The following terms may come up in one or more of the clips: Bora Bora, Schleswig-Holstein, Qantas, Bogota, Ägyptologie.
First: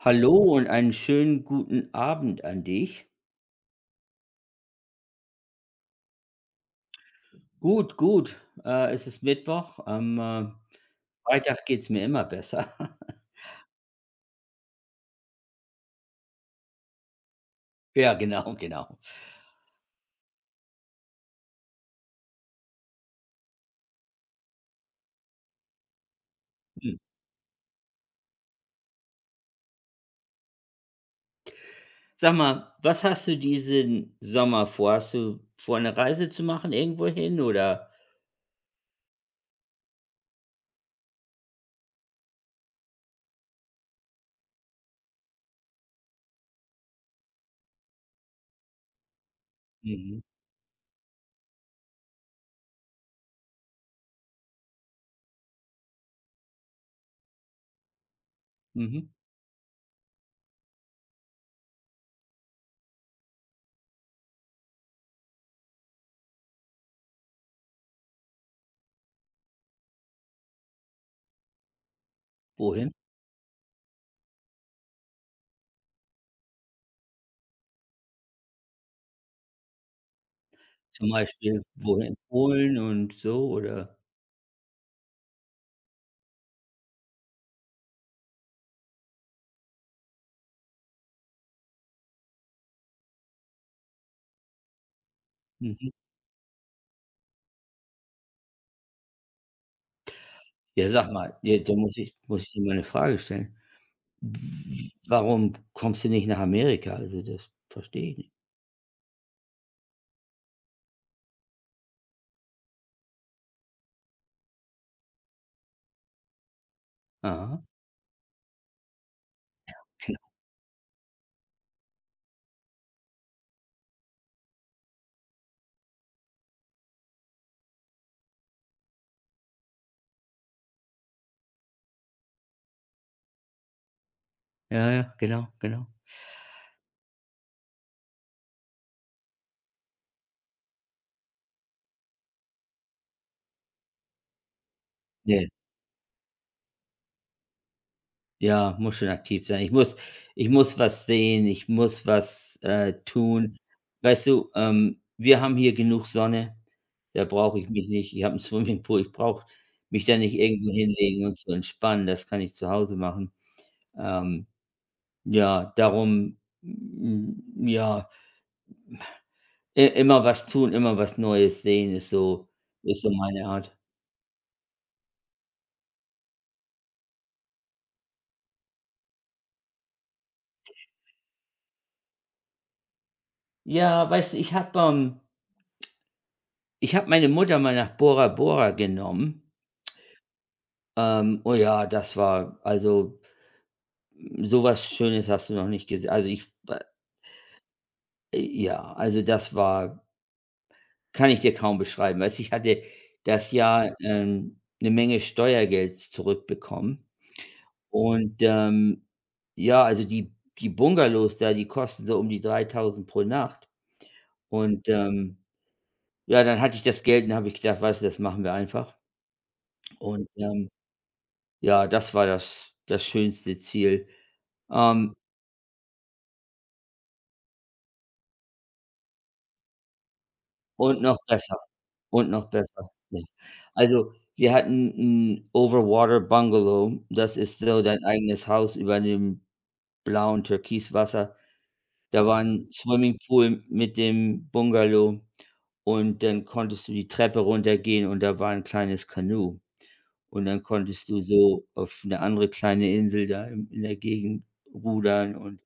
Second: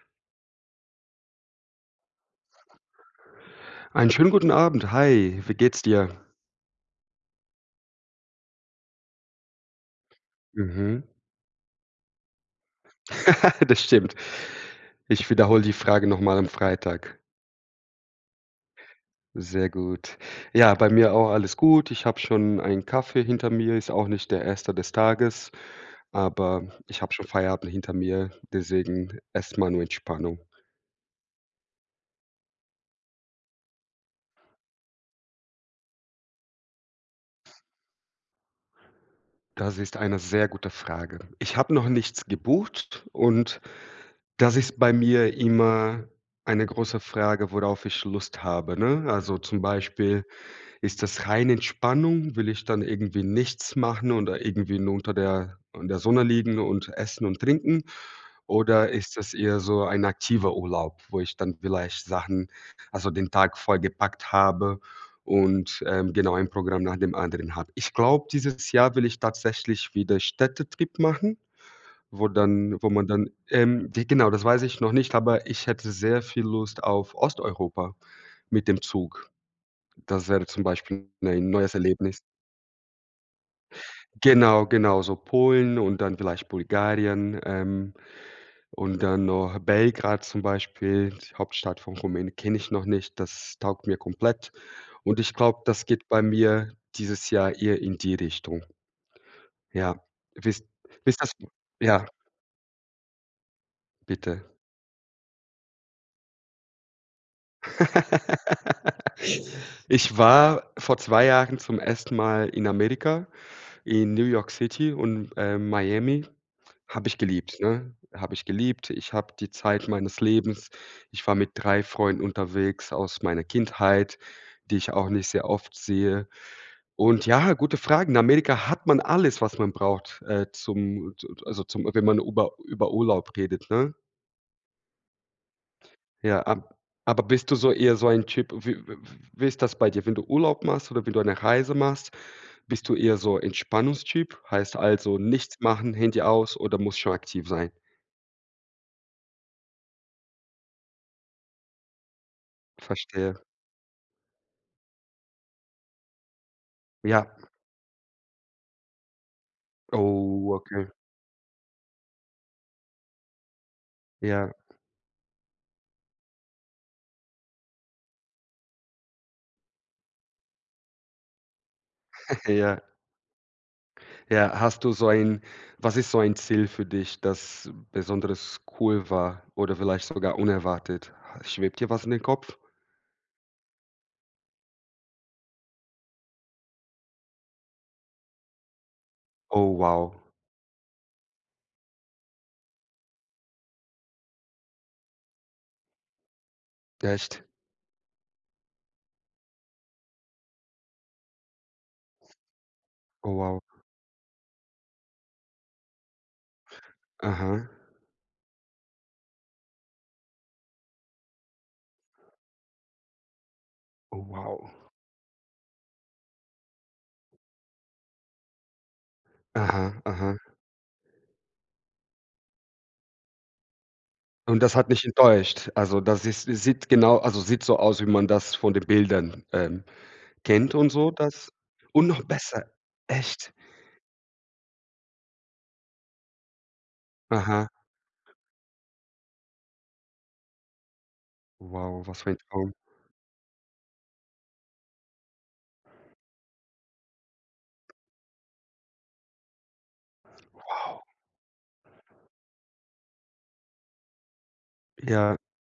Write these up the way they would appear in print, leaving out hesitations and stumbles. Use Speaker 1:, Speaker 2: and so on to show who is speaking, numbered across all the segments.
Speaker 1: Hallo und einen schönen guten Abend an dich.
Speaker 2: Einen schönen guten Abend. Hi, wie geht's dir?
Speaker 1: Gut, gut. Es ist Mittwoch. Am
Speaker 2: Mhm.
Speaker 1: Freitag geht's mir immer besser.
Speaker 2: Das stimmt. Ich wiederhole die Frage noch mal am Freitag.
Speaker 1: Ja, genau, genau.
Speaker 2: Sehr gut. Ja, bei mir auch alles gut. Ich habe schon einen Kaffee hinter mir, ist auch nicht der Erste des Tages, aber
Speaker 1: Hm.
Speaker 2: ich habe schon Feierabend hinter mir, deswegen erst mal nur Entspannung.
Speaker 1: Sag mal, was hast du diesen Sommer vor? Hast du vor, eine Reise zu machen irgendwo hin oder
Speaker 2: Das ist eine sehr gute Frage. Ich habe noch nichts gebucht und das ist bei mir immer eine große Frage, worauf ich Lust habe, ne? Also, zum
Speaker 1: mhm,
Speaker 2: Beispiel: Ist das rein Entspannung? Will ich dann irgendwie nichts machen oder irgendwie nur unter der in der Sonne liegen und essen und trinken? Oder
Speaker 1: mhm.
Speaker 2: ist das eher so ein aktiver Urlaub, wo ich dann vielleicht Sachen, also den Tag voll gepackt habe und, genau ein Programm nach dem anderen habe? Ich glaube, dieses Jahr will ich tatsächlich wieder Städtetrip machen, wo
Speaker 1: Wohin?
Speaker 2: man dann, ja genau, das weiß ich noch nicht, aber ich hätte sehr viel Lust auf Osteuropa mit dem Zug. Das wäre zum Beispiel
Speaker 1: Zum
Speaker 2: ein
Speaker 1: Beispiel
Speaker 2: neues
Speaker 1: wohin?
Speaker 2: Erlebnis.
Speaker 1: Polen und so oder
Speaker 2: Genau, genau, so Polen und dann vielleicht Bulgarien, und dann noch Belgrad zum Beispiel, die Hauptstadt von Rumänien, kenne ich noch nicht. Das taugt mir komplett. Und ich glaube, das
Speaker 1: mhm.
Speaker 2: geht bei mir dieses Jahr eher in die Richtung. Ja. Wisst
Speaker 1: Ja, sag
Speaker 2: wisst das,
Speaker 1: mal, ja, da
Speaker 2: ja,
Speaker 1: muss ich dir mal eine Frage stellen.
Speaker 2: bitte.
Speaker 1: W warum kommst du nicht nach Amerika? Also, das verstehe ich nicht.
Speaker 2: Ich war vor 2 Jahren zum ersten Mal in Amerika. In New York City und, Miami habe ich geliebt,
Speaker 1: Aha.
Speaker 2: ne? Habe ich geliebt. Ich habe die Zeit
Speaker 1: Genau.
Speaker 2: meines Lebens. Ich war mit 3 Freunden unterwegs aus meiner Kindheit, die ich auch nicht sehr oft sehe. Und ja, gute Frage. In Amerika hat man alles, was man braucht, zum zu also, zum wenn man über Urlaub redet, ne?
Speaker 1: Ja, ja, genau, genau.
Speaker 2: Ja, ab aber bist du so eher so ein Typ, wie ist das bei dir, wenn du Urlaub machst oder wenn du eine Reise machst? Bist du eher so Entspannungstyp? Heißt also
Speaker 1: Ne,
Speaker 2: nichts machen, Handy aus oder muss schon aktiv sein?
Speaker 1: ja, muss schon aktiv sein. Ich muss was sehen, ich muss was,
Speaker 2: Verstehe.
Speaker 1: tun. Weißt du, wir haben hier genug Sonne, da
Speaker 2: Ja.
Speaker 1: brauche ich mich nicht, ich habe 'n Swimmingpool, ich brauche mich da nicht
Speaker 2: Oh,
Speaker 1: irgendwo
Speaker 2: okay.
Speaker 1: hinlegen und zu entspannen, das kann ich zu Hause machen. Ähm,
Speaker 2: Ja,
Speaker 1: ja, darum, ja, i immer was tun, immer was Neues sehen
Speaker 2: ja,
Speaker 1: ist so meine Art.
Speaker 2: ja. Hast du so ein was ist so ein Ziel für dich, das besonders cool war oder vielleicht sogar unerwartet? Ha schwebt dir was in den Kopf?
Speaker 1: Ja, weißt du, Ich habe meine Mutter mal nach Bora Bora genommen.
Speaker 2: Oh wow.
Speaker 1: Oh ja, das war also so was Schönes hast du noch nicht gesehen. Also, ich
Speaker 2: Echt?
Speaker 1: ja, also das war. Kann ich dir kaum beschreiben. Weißt du, ich hatte
Speaker 2: Oh
Speaker 1: das
Speaker 2: wow.
Speaker 1: Jahr, 'ne Menge Steuergeld zurückbekommen,
Speaker 2: Aha.
Speaker 1: und, Ja, also die Bungalows da, die kosten so um die 3.000 pro Nacht.
Speaker 2: Oh wow.
Speaker 1: und, ähm, ja, dann hatte ich das Geld und habe ich gedacht: „Weißt du, das machen wir einfach.“
Speaker 2: Aha,
Speaker 1: Und,
Speaker 2: aha.
Speaker 1: ähm Ja, das war das schönste Ziel.
Speaker 2: Und das hat nicht
Speaker 1: Ähm,
Speaker 2: enttäuscht. Also, das ist sieht genau, also sieht so aus, wie man das von den Bildern, kennt, und
Speaker 1: und
Speaker 2: so,
Speaker 1: noch
Speaker 2: das
Speaker 1: besser
Speaker 2: und noch
Speaker 1: und noch
Speaker 2: besser.
Speaker 1: besser, ja.
Speaker 2: Echt?
Speaker 1: Also, wir hatten ein Overwater Bungalow. Das ist
Speaker 2: Aha.
Speaker 1: so dein eigenes Haus über dem blauen Türkiswasser.
Speaker 2: Wow, was
Speaker 1: Da
Speaker 2: für
Speaker 1: war
Speaker 2: ein
Speaker 1: ein
Speaker 2: Traum.
Speaker 1: Swimmingpool mit dem Bungalow und dann konntest du die Treppe runtergehen und da war ein kleines Kanu. Und dann
Speaker 2: Wow.
Speaker 1: konntest du so auf eine andere kleine Insel da in der Gegend rudern
Speaker 2: Ja,
Speaker 1: und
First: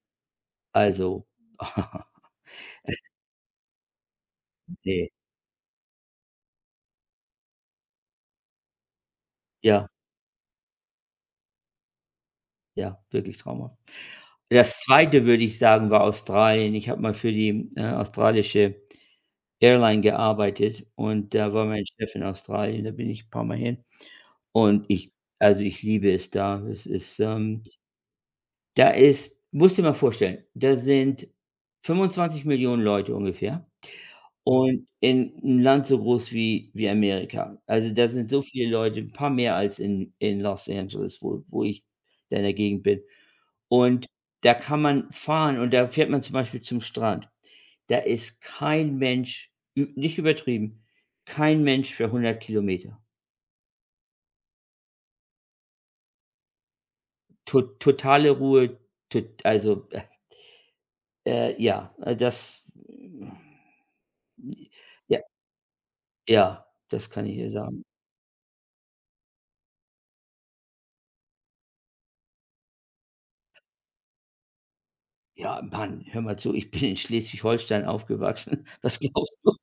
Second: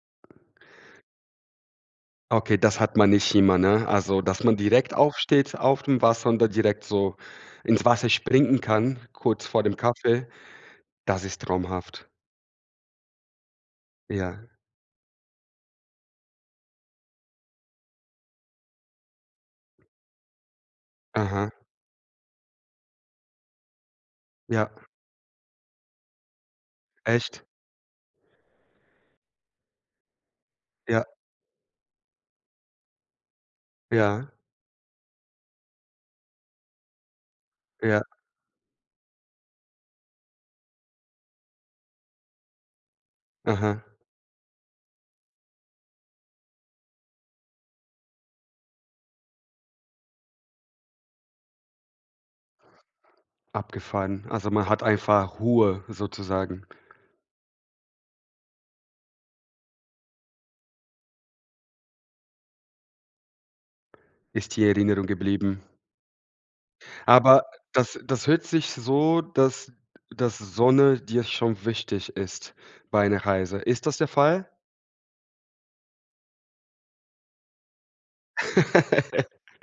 Speaker 1: also
Speaker 2: okay, das hat man nicht immer, ne? Also, dass man direkt
Speaker 1: Ne,
Speaker 2: aufsteht auf dem Wasser und dann direkt so ins Wasser springen kann, kurz vor dem
Speaker 1: ja,
Speaker 2: Kaffee, das ist traumhaft.
Speaker 1: ja, wirklich Trauma.
Speaker 2: Ja.
Speaker 1: Das Zweite würde ich sagen, war Australien. Ich habe mal für die, australische Airline gearbeitet und
Speaker 2: Aha.
Speaker 1: da war mein Chef in Australien, da bin ich ein paar Mal hin
Speaker 2: Ja.
Speaker 1: und ich liebe es da. Es ist,
Speaker 2: Echt?
Speaker 1: ähm Da ist musst dir mal vorstellen, da
Speaker 2: Ja,
Speaker 1: sind 25 Millionen Leute ungefähr.
Speaker 2: ja,
Speaker 1: Und in 'n Land so groß wie Amerika. Also,
Speaker 2: ja.
Speaker 1: da sind so viele Leute, ein paar mehr als in Los Angeles, wo ich da in der Gegend bin.
Speaker 2: Aha.
Speaker 1: Und da kann man fahren und da fährt man zum Beispiel zum Strand. Da ist kein Mensch, ü nicht übertrieben, kein Mensch für 100 Kilometer.
Speaker 2: Abgefahren. Also, man hat einfach Ruhe sozusagen.
Speaker 1: To totale Ruhe, tot also, äh, ja, äh, das
Speaker 2: Ist die Erinnerung
Speaker 1: ja,
Speaker 2: geblieben.
Speaker 1: ja, das kann ich
Speaker 2: Aber
Speaker 1: dir sagen.
Speaker 2: das hört sich so, dass Sonne dir schon wichtig ist bei einer Reise. Ist das der Fall?
Speaker 1: Ja, Mann, hör mal zu, ich bin in Schleswig-Holstein aufgewachsen. Was glaubst du?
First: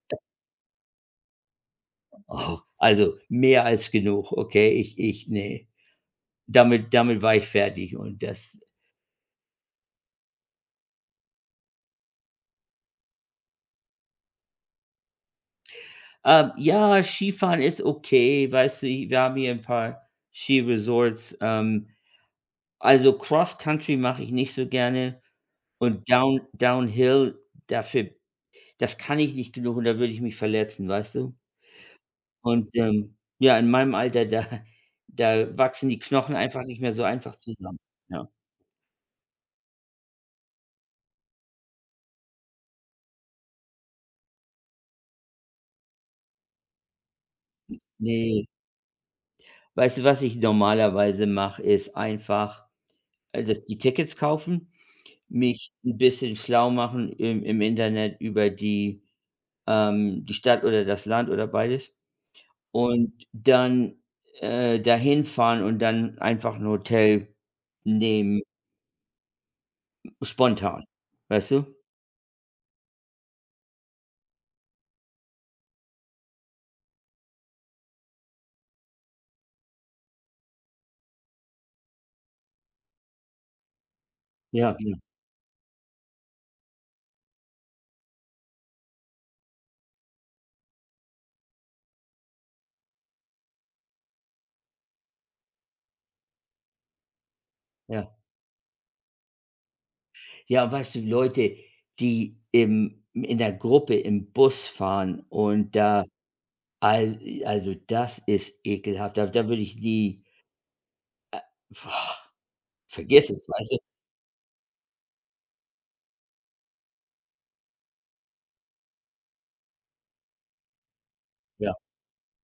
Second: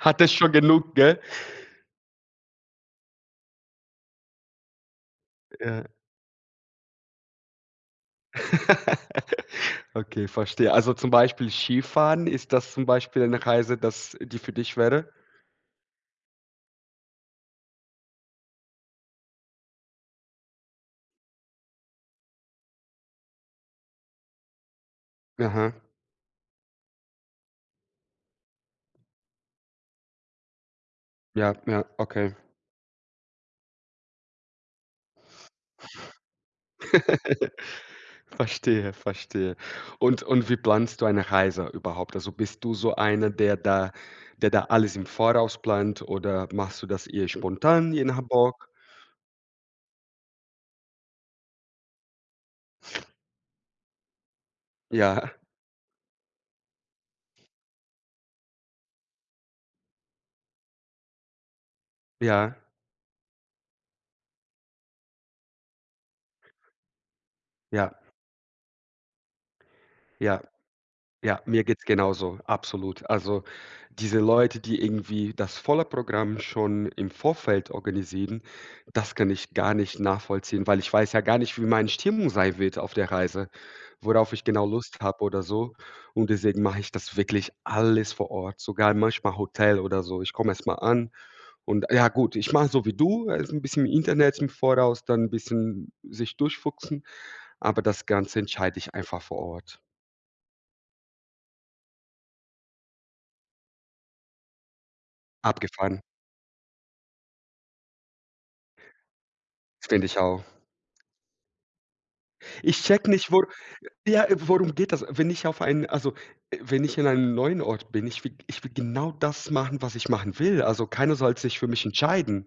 Speaker 2: Hat es schon genug, gell?
Speaker 1: Oh, also mehr als genug, okay? Ich nee.
Speaker 2: Ja.
Speaker 1: Damit war ich fertig und das.
Speaker 2: Okay, verstehe. Also, zum Beispiel Skifahren, ist das zum Beispiel eine Reise, das die für dich wäre?
Speaker 1: Ja, Skifahren ist okay, weißt du, hi wir haben hier ein paar Skiresorts. Also Cross-Country mache ich nicht so gerne
Speaker 2: Aha.
Speaker 1: und Downhill, dafür das kann ich nicht genug und da würde ich mich verletzen, weißt du?
Speaker 2: Ja, ja, okay.
Speaker 1: Ja, in meinem Alter, da wachsen die Knochen einfach nicht mehr so einfach zusammen. Ja.
Speaker 2: Verstehe, verstehe. Und wie planst du eine Reise überhaupt? Also, bist du so einer, der da alles im Voraus plant oder machst du das eher spontan, je nach
Speaker 1: Ne.
Speaker 2: Bock?
Speaker 1: Weißt du, was ich normalerweise mache, ist einfach, das die Tickets kaufen,
Speaker 2: Ja,
Speaker 1: mich ein bisschen schlau machen im Internet über die Stadt oder das Land oder beides
Speaker 2: ja,
Speaker 1: und dann, dahin fahren und dann einfach ein Hotel
Speaker 2: ja,
Speaker 1: nehmen,
Speaker 2: ja.
Speaker 1: spontan.
Speaker 2: Ja,
Speaker 1: Weißt du?
Speaker 2: mir geht's genauso, absolut. Also, diese Leute, die irgendwie das volle Programm schon im Vorfeld organisieren, das kann ich gar nicht nachvollziehen, weil ich weiß ja gar nicht, wie meine Stimmung sein wird auf der Reise, worauf ich genau
Speaker 1: Ja, ja,
Speaker 2: Lust habe oder so. Und deswegen mache ich das wirklich alles vor Ort, sogar manchmal Hotel oder so. Ich komme erst mal an und ja gut, ich mache so wie du, also, 'n bisschen im Internet im Voraus, dann 'n bisschen sich durchfuchsen, aber das
Speaker 1: ja.
Speaker 2: Ganze entscheide ich einfach vor Ort.
Speaker 1: Ja, und weißt du, Leute, die im in der Gruppe im Bus fahren und
Speaker 2: Abgefahren,
Speaker 1: da al also, das ist ekelhaft. Da würde ich
Speaker 2: finde ich
Speaker 1: nie
Speaker 2: auch.
Speaker 1: äh, boah,
Speaker 2: Ich check
Speaker 1: vergiss
Speaker 2: nicht,
Speaker 1: es,
Speaker 2: wor
Speaker 1: weißt du?
Speaker 2: ja, worum geht das? Wenn ich auf einen also, wenn ich in einem neuen Ort bin, ich will genau das machen, was ich machen will. Also, keiner soll sich für
Speaker 1: Ja,
Speaker 2: mich entscheiden,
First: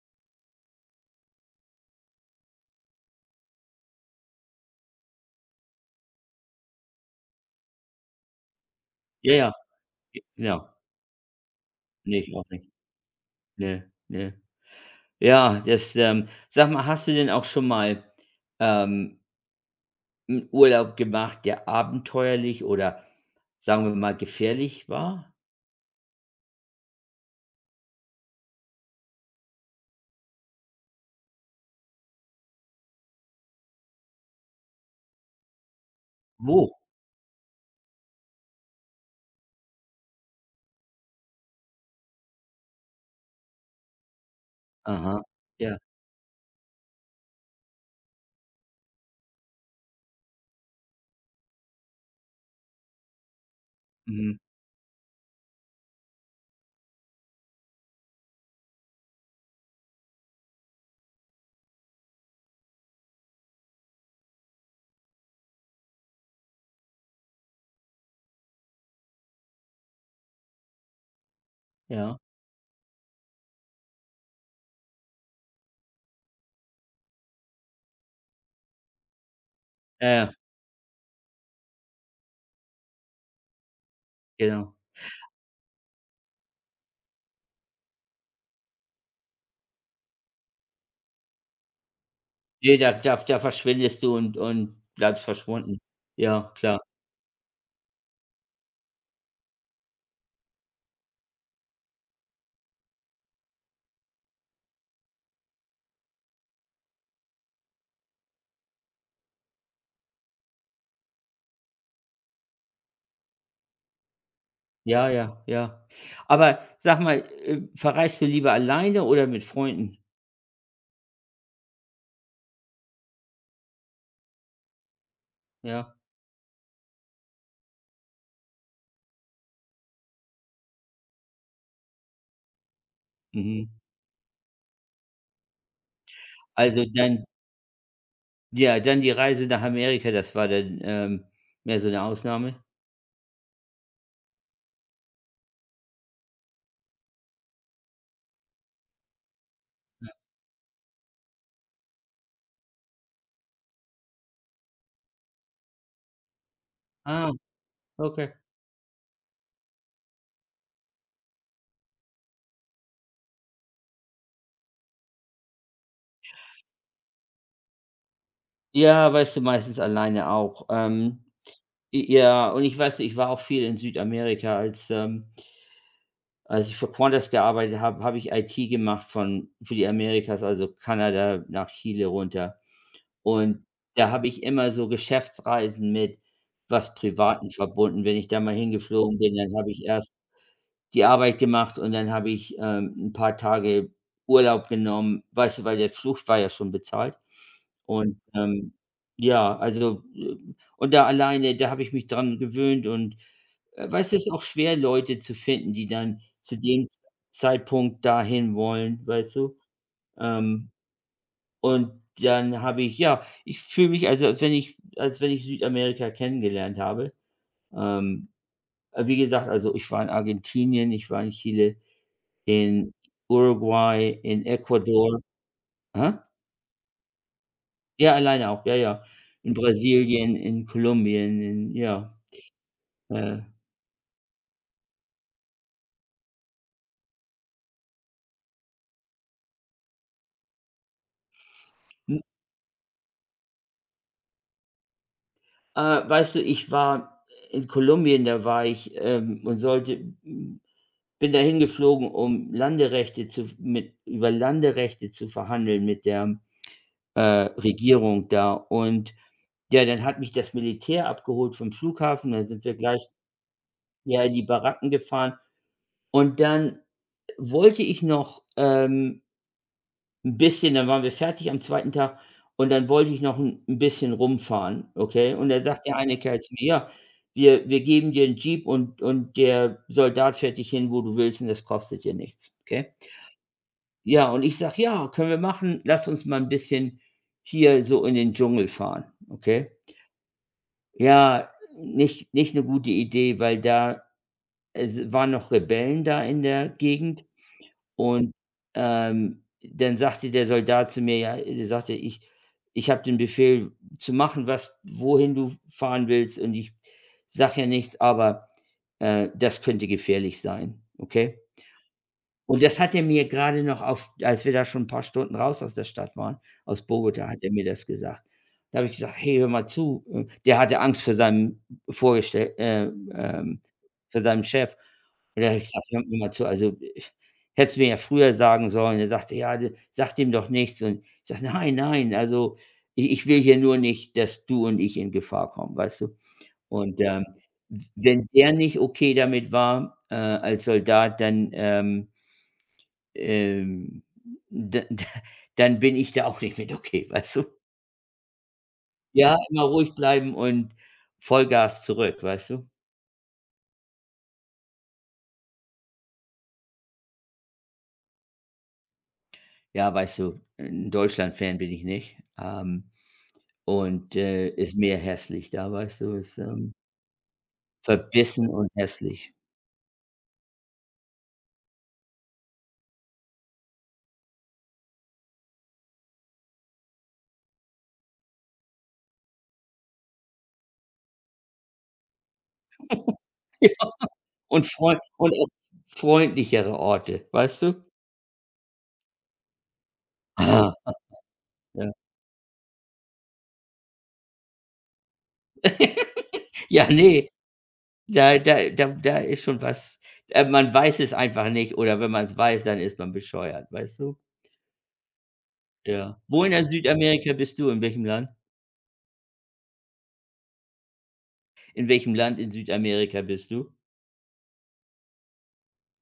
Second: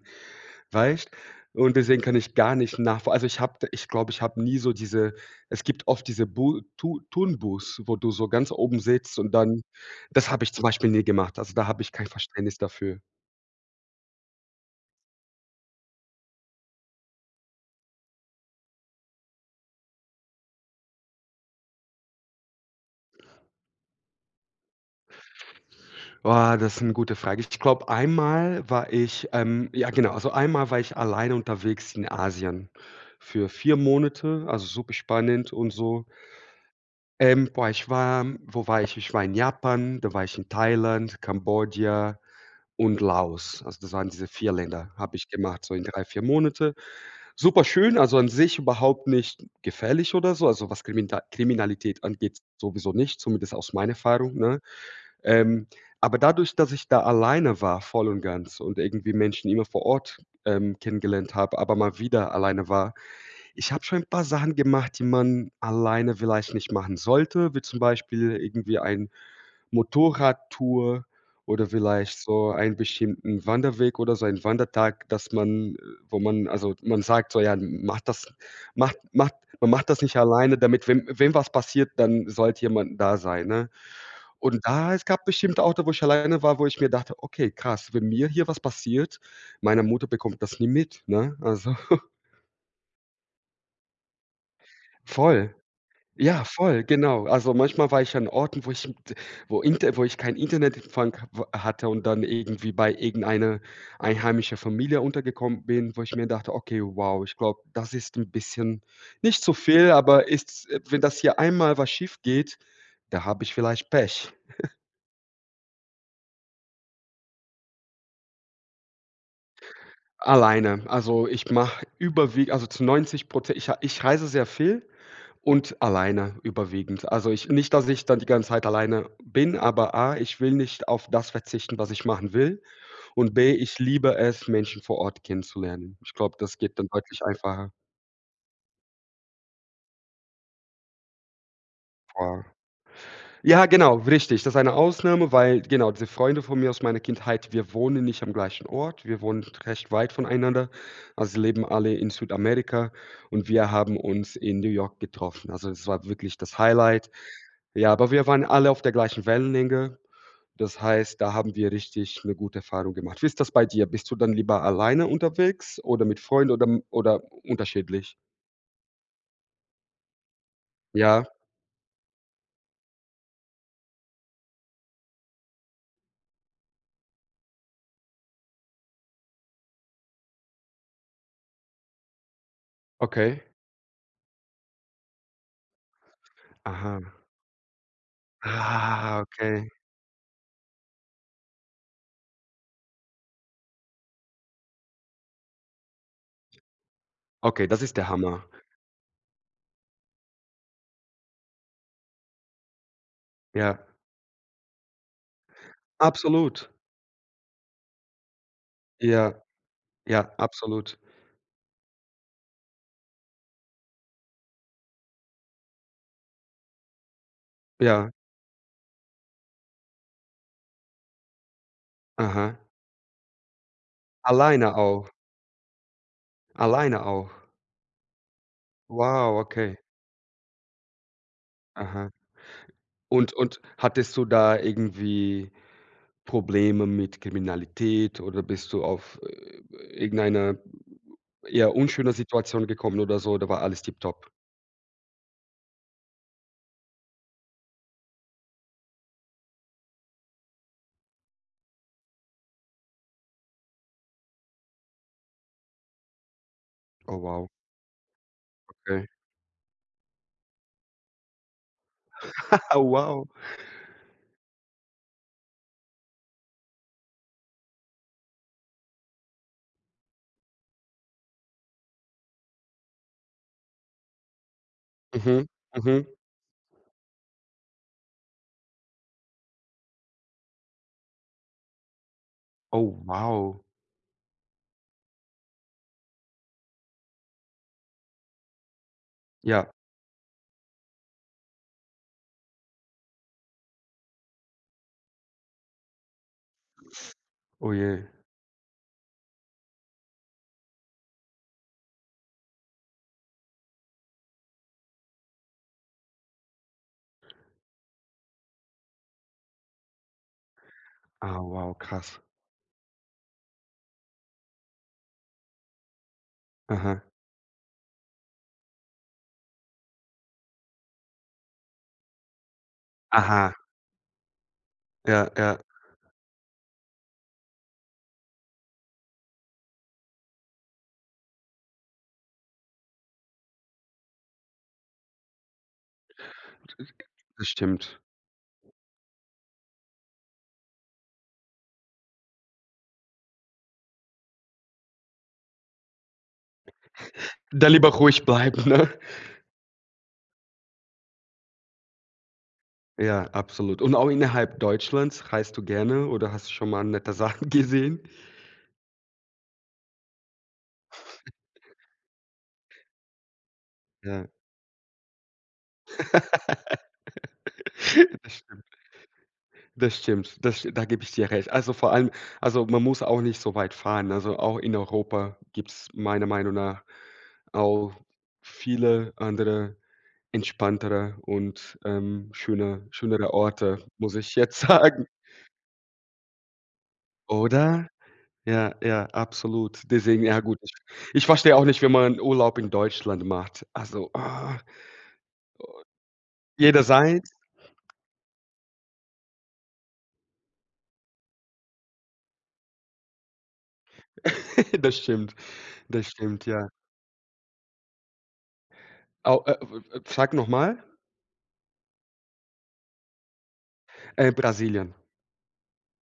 Speaker 2: weißt? Und deswegen kann ich gar nicht nachvoll also, ich glaube, ich habe nie so diese es gibt oft diese Bu Tu Turnbus, wo du so ganz oben sitzt und
Speaker 1: ja, ja,
Speaker 2: dann, das habe ich zum
Speaker 1: genau.
Speaker 2: Beispiel nie gemacht. Also, da habe ich kein
Speaker 1: Nee, ich auch
Speaker 2: Verständnis
Speaker 1: nicht.
Speaker 2: dafür.
Speaker 1: Ne, ne. Sag mal, hast du denn auch schon mal, ähm, 'n Urlaub gemacht, der abenteuerlich oder sagen wir mal gefährlich war?
Speaker 2: Boah, das ist 'ne gute Frage. Ich glaube, einmal war ich ja genau, also einmal war ich alleine unterwegs in Asien für 4 Monate, also super spannend und so.
Speaker 1: Wo?
Speaker 2: Boah, ich war wo war ich? Ich war in Japan, da war ich in Thailand, Kambodscha, und Laos. Also, das waren diese 4 Länder,
Speaker 1: Aha,
Speaker 2: habe ich gemacht, so
Speaker 1: ja,
Speaker 2: in 3 4 Monate. Super schön, also an sich überhaupt nicht gefährlich oder so, also was Kriminta Kriminalität angeht, sowieso nicht, zumindest aus meiner Erfahrung,
Speaker 1: mhm,
Speaker 2: ne? Ähm, aber dadurch, dass ich da alleine war, voll und ganz, und irgendwie Menschen immer vor Ort, kennengelernt habe, aber mal wieder alleine war. Ich habe schon ein paar Sachen gemacht, die man alleine vielleicht nicht machen sollte, wie zum Beispiel irgendwie ein Motorradtour oder
Speaker 1: ja.
Speaker 2: vielleicht so einen bestimmten Wanderweg oder so einen Wandertag, dass man, wo man also, man sagt so: „Ja, macht das macht macht man macht das
Speaker 1: Ja,
Speaker 2: nicht
Speaker 1: ja,
Speaker 2: alleine, damit wenn was passiert, dann sollte jemand da sein“, ne? Und
Speaker 1: genau.
Speaker 2: da es gab bestimmte Orte, wo ich alleine war, wo ich mir dachte: „Okay, krass, wenn mir hier was passiert, meine Mutter bekommt das nie mit“, ne? Also
Speaker 1: Ne, da da da verschwindest du und bleibst
Speaker 2: voll.
Speaker 1: verschwunden.
Speaker 2: Ja,
Speaker 1: Ja, klar.
Speaker 2: voll, genau. Also, manchmal war ich an Orten, wo ich keinen Internetempfang w hatte und dann irgendwie bei irgendeiner einheimischer Familie untergekommen bin, wo ich mir dachte: „Okay, wow, ich glaube, das ist ein bisschen nicht zu viel, aber ist wenn das hier einmal was schief geht, da habe ich vielleicht Pech.“
Speaker 1: Ja, ja, ja. Aber sag mal, verreist du lieber alleine oder mit Freunden?
Speaker 2: Alleine. Also, ich mache überwiegend, also, zu 90%. Ich reise sehr viel. Und
Speaker 1: Ja,
Speaker 2: alleine überwiegend. Also, ich nicht, dass ich dann die ganze Zeit alleine bin, aber A, ich will nicht auf das verzichten, was ich machen will, und B,
Speaker 1: mhm.
Speaker 2: ich liebe es, Menschen vor Ort kennenzulernen. Ich glaube, das geht
Speaker 1: Also
Speaker 2: dann deutlich
Speaker 1: dann
Speaker 2: einfacher.
Speaker 1: ja, dann die Reise nach Amerika, das war dann, mehr so eine
Speaker 2: Vor
Speaker 1: Ausnahme?
Speaker 2: Ja, genau, richtig. Das ist eine Ausnahme, weil genau, diese Freunde von mir aus meiner Kindheit, wir wohnen nicht am gleichen Ort. Wir wohnen recht weit voneinander. Also, sie leben alle in Südamerika und wir haben uns in New York getroffen. Also, es war wirklich das Highlight.
Speaker 1: Ah,
Speaker 2: Ja, aber wir
Speaker 1: okay.
Speaker 2: waren alle auf der gleichen Wellenlänge. Das heißt, da haben wir richtig eine gute Erfahrung gemacht. Wie ist das bei dir? Bist du dann lieber alleine unterwegs oder mit Freunden oder unterschiedlich?
Speaker 1: Ja, weißt du, meistens alleine auch.
Speaker 2: Ja,
Speaker 1: I Ja, und ich weiß, ich war auch viel in Südamerika Als ich für Qantas gearbeitet habe, habe ich IT gemacht von für die Amerikas, also Kanada nach Chile runter.
Speaker 2: okay.
Speaker 1: Und da habe ich immer so Geschäftsreisen mit was
Speaker 2: Aha.
Speaker 1: Privatem verbunden. Wenn ich da mal hingeflogen
Speaker 2: Ah,
Speaker 1: bin, dann
Speaker 2: okay.
Speaker 1: habe ich erst die Arbeit gemacht und dann habe ich, 'n paar Tage Urlaub genommen, weißt du, weil der Flug war ja schon bezahlt.
Speaker 2: Okay, das ist der
Speaker 1: Und,
Speaker 2: Hammer.
Speaker 1: ähm, ja, also, äh und da alleine, da habe ich mich dran gewöhnt und,
Speaker 2: Ja,
Speaker 1: weißt du, es ist auch schwer, Leute zu finden, die dann zu
Speaker 2: absolut.
Speaker 1: dem Z Zeitpunkt dahin wollen, weißt
Speaker 2: Ja,
Speaker 1: du?
Speaker 2: ja,
Speaker 1: Ähm,
Speaker 2: absolut.
Speaker 1: und dann habe ich ja, ich fühle mich, also, als wenn ich Südamerika kennengelernt habe.
Speaker 2: Ja,
Speaker 1: Ähm, Wie gesagt, also, ich war in Argentinien, ich war in Chile
Speaker 2: aha.
Speaker 1: in Uruguay, in
Speaker 2: Alleine auch.
Speaker 1: Ecuador. Aha.
Speaker 2: Alleine auch.
Speaker 1: Ja, alleine auch, ja, ja.
Speaker 2: Wow,
Speaker 1: In
Speaker 2: okay.
Speaker 1: Brasilien, in Kolumbien, in
Speaker 2: Aha.
Speaker 1: ja.
Speaker 2: Und
Speaker 1: Äh,
Speaker 2: und hattest du da irgendwie Probleme mit Kriminalität oder bist du auf, irgendeine eher unschöne
Speaker 1: hm,
Speaker 2: Situation gekommen oder so? Da war alles tipptopp?
Speaker 1: äh, Weißt du, ich war in Kolumbien, da war ich, und hm, bin dahin geflogen, um Landerechte zu mit über Landerechte zu verhandeln mit der,
Speaker 2: Oh
Speaker 1: äh,
Speaker 2: wow,
Speaker 1: Regierung da.
Speaker 2: okay.
Speaker 1: Und ja, dann hat mich das Militär abgeholt vom Flughafen, da sind wir
Speaker 2: Oh
Speaker 1: gleich,
Speaker 2: wow.
Speaker 1: ja, in die Baracken gefahren. Und dann wollte ich noch, 'n bisschen dann waren wir fertig am zweiten Tag und dann wollte ich noch ein 'n bisschen rumfahren, okay?
Speaker 2: Mhm,
Speaker 1: Und da sagt der
Speaker 2: mhm.
Speaker 1: eine Kerl zu mir: „Ja, wir geben dir 'n Jeep und der Soldat fährt dich hin, wo du willst und das kostet dir nichts“, okay?
Speaker 2: Oh wow.
Speaker 1: Ja, und ich sage: „Ja, können wir machen. Lass uns mal ein bisschen hier so in den Dschungel fahren“, okay?
Speaker 2: Ja,
Speaker 1: Ja, nicht eine gute Idee, weil da es waren noch Rebellen da in der Gegend.
Speaker 2: oh je.
Speaker 1: Und, dann sagte der Soldat zu mir, ja der sagte: „Ich habe den Befehl zu machen, was wohin du fahren willst und ich sage ja nichts, aber, das könnte gefährlich sein, okay?“
Speaker 2: Ah, wow, krass.
Speaker 1: Und das hat er mir gerade noch auf als wir da schon ein paar Stunden raus aus der Stadt waren, aus
Speaker 2: Aha.
Speaker 1: Bogota, hat er mir das gesagt. Da habe ich gesagt: „Hey, hör mal zu.“ Der hatte Angst vor seinem Vorgestell äh,
Speaker 2: Aha.
Speaker 1: ähm, vor seinem Chef.
Speaker 2: Ja,
Speaker 1: Und da habe
Speaker 2: ja,
Speaker 1: ich gesagt: „Hör mir mal zu, also, hättest mir ja früher sagen sollen.“ Er sagte: „Ja, d sag dem doch nichts.“ Und ich sagte: „Nein, nein, also, i ich will hier nur nicht, dass du und ich in Gefahr kommen“, weißt du? Und,
Speaker 2: das stimmt.
Speaker 1: wenn der nicht okay damit war, als Soldat, ähm, da da dann bin ich da auch nicht mit okay, weißt du?
Speaker 2: Da lieber ruhig bleiben, ne?
Speaker 1: Ja, immer ruhig bleiben und Vollgas zurück, weißt du?
Speaker 2: Ja, absolut. Und auch innerhalb Deutschlands, reist du gerne oder hast du schon mal nette Sachen gesehen?
Speaker 1: Ja, weißt du, 'n Deutschland-Fan bin ich nicht, und,
Speaker 2: Ja.
Speaker 1: ist mehr hässlich da, weißt du?
Speaker 2: Das
Speaker 1: Verbissen
Speaker 2: stimmt.
Speaker 1: und hässlich.
Speaker 2: Das stimmt. Das sti Da gebe ich dir recht. Also, vor allem, also, man muss auch nicht so weit fahren. Also, auch in Europa gibt's meiner Meinung nach auch viele andere entspanntere und, schönere Orte, muss ich jetzt
Speaker 1: Und freund
Speaker 2: sagen,
Speaker 1: und auch freundlichere Orte, weißt du?
Speaker 2: oder? Ja, ja, absolut. Deswegen, ja gut, ich
Speaker 1: Ah,
Speaker 2: ich verstehe auch nicht, wenn
Speaker 1: ja.
Speaker 2: man Urlaub in Deutschland macht. Also, ah, jeder
Speaker 1: Ja, ne,
Speaker 2: seins.
Speaker 1: da ist schon was man weiß es einfach nicht oder wenn man es weiß, dann ist man bescheuert, weißt du?
Speaker 2: Das stimmt, das
Speaker 1: Ja. Wo
Speaker 2: stimmt,
Speaker 1: in der
Speaker 2: ja.
Speaker 1: Südamerika bist du? In welchem Land?
Speaker 2: Au w w sag noch mal?
Speaker 1: In welchem Land in Südamerika bist du?
Speaker 2: Brasilien.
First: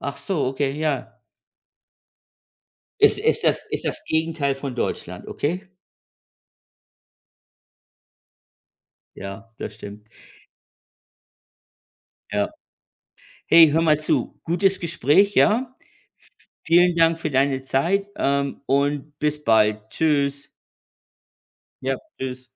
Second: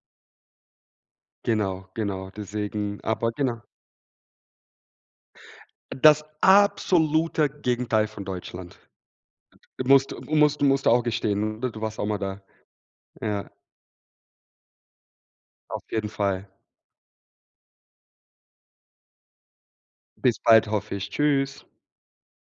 Speaker 1: Ach so, okay, ja.
Speaker 2: Genau, genau, deswegen aber genau.
Speaker 1: Ist das Gegenteil von Deutschland, okay?
Speaker 2: Das absolute Gegenteil von Deutschland.
Speaker 1: Ja, das stimmt.
Speaker 2: Musst du auch gestehen, oder? Du warst auch mal da.
Speaker 1: Ja.
Speaker 2: Ja,
Speaker 1: Hey, hör mal zu, gutes Gespräch, ja?
Speaker 2: auf jeden Fall.
Speaker 1: Vielen Dank für deine Zeit, und bis bald.
Speaker 2: Bis
Speaker 1: Tschüss.
Speaker 2: bald, hoffe ich. Tschüss.
Speaker 1: Ja, tschüss.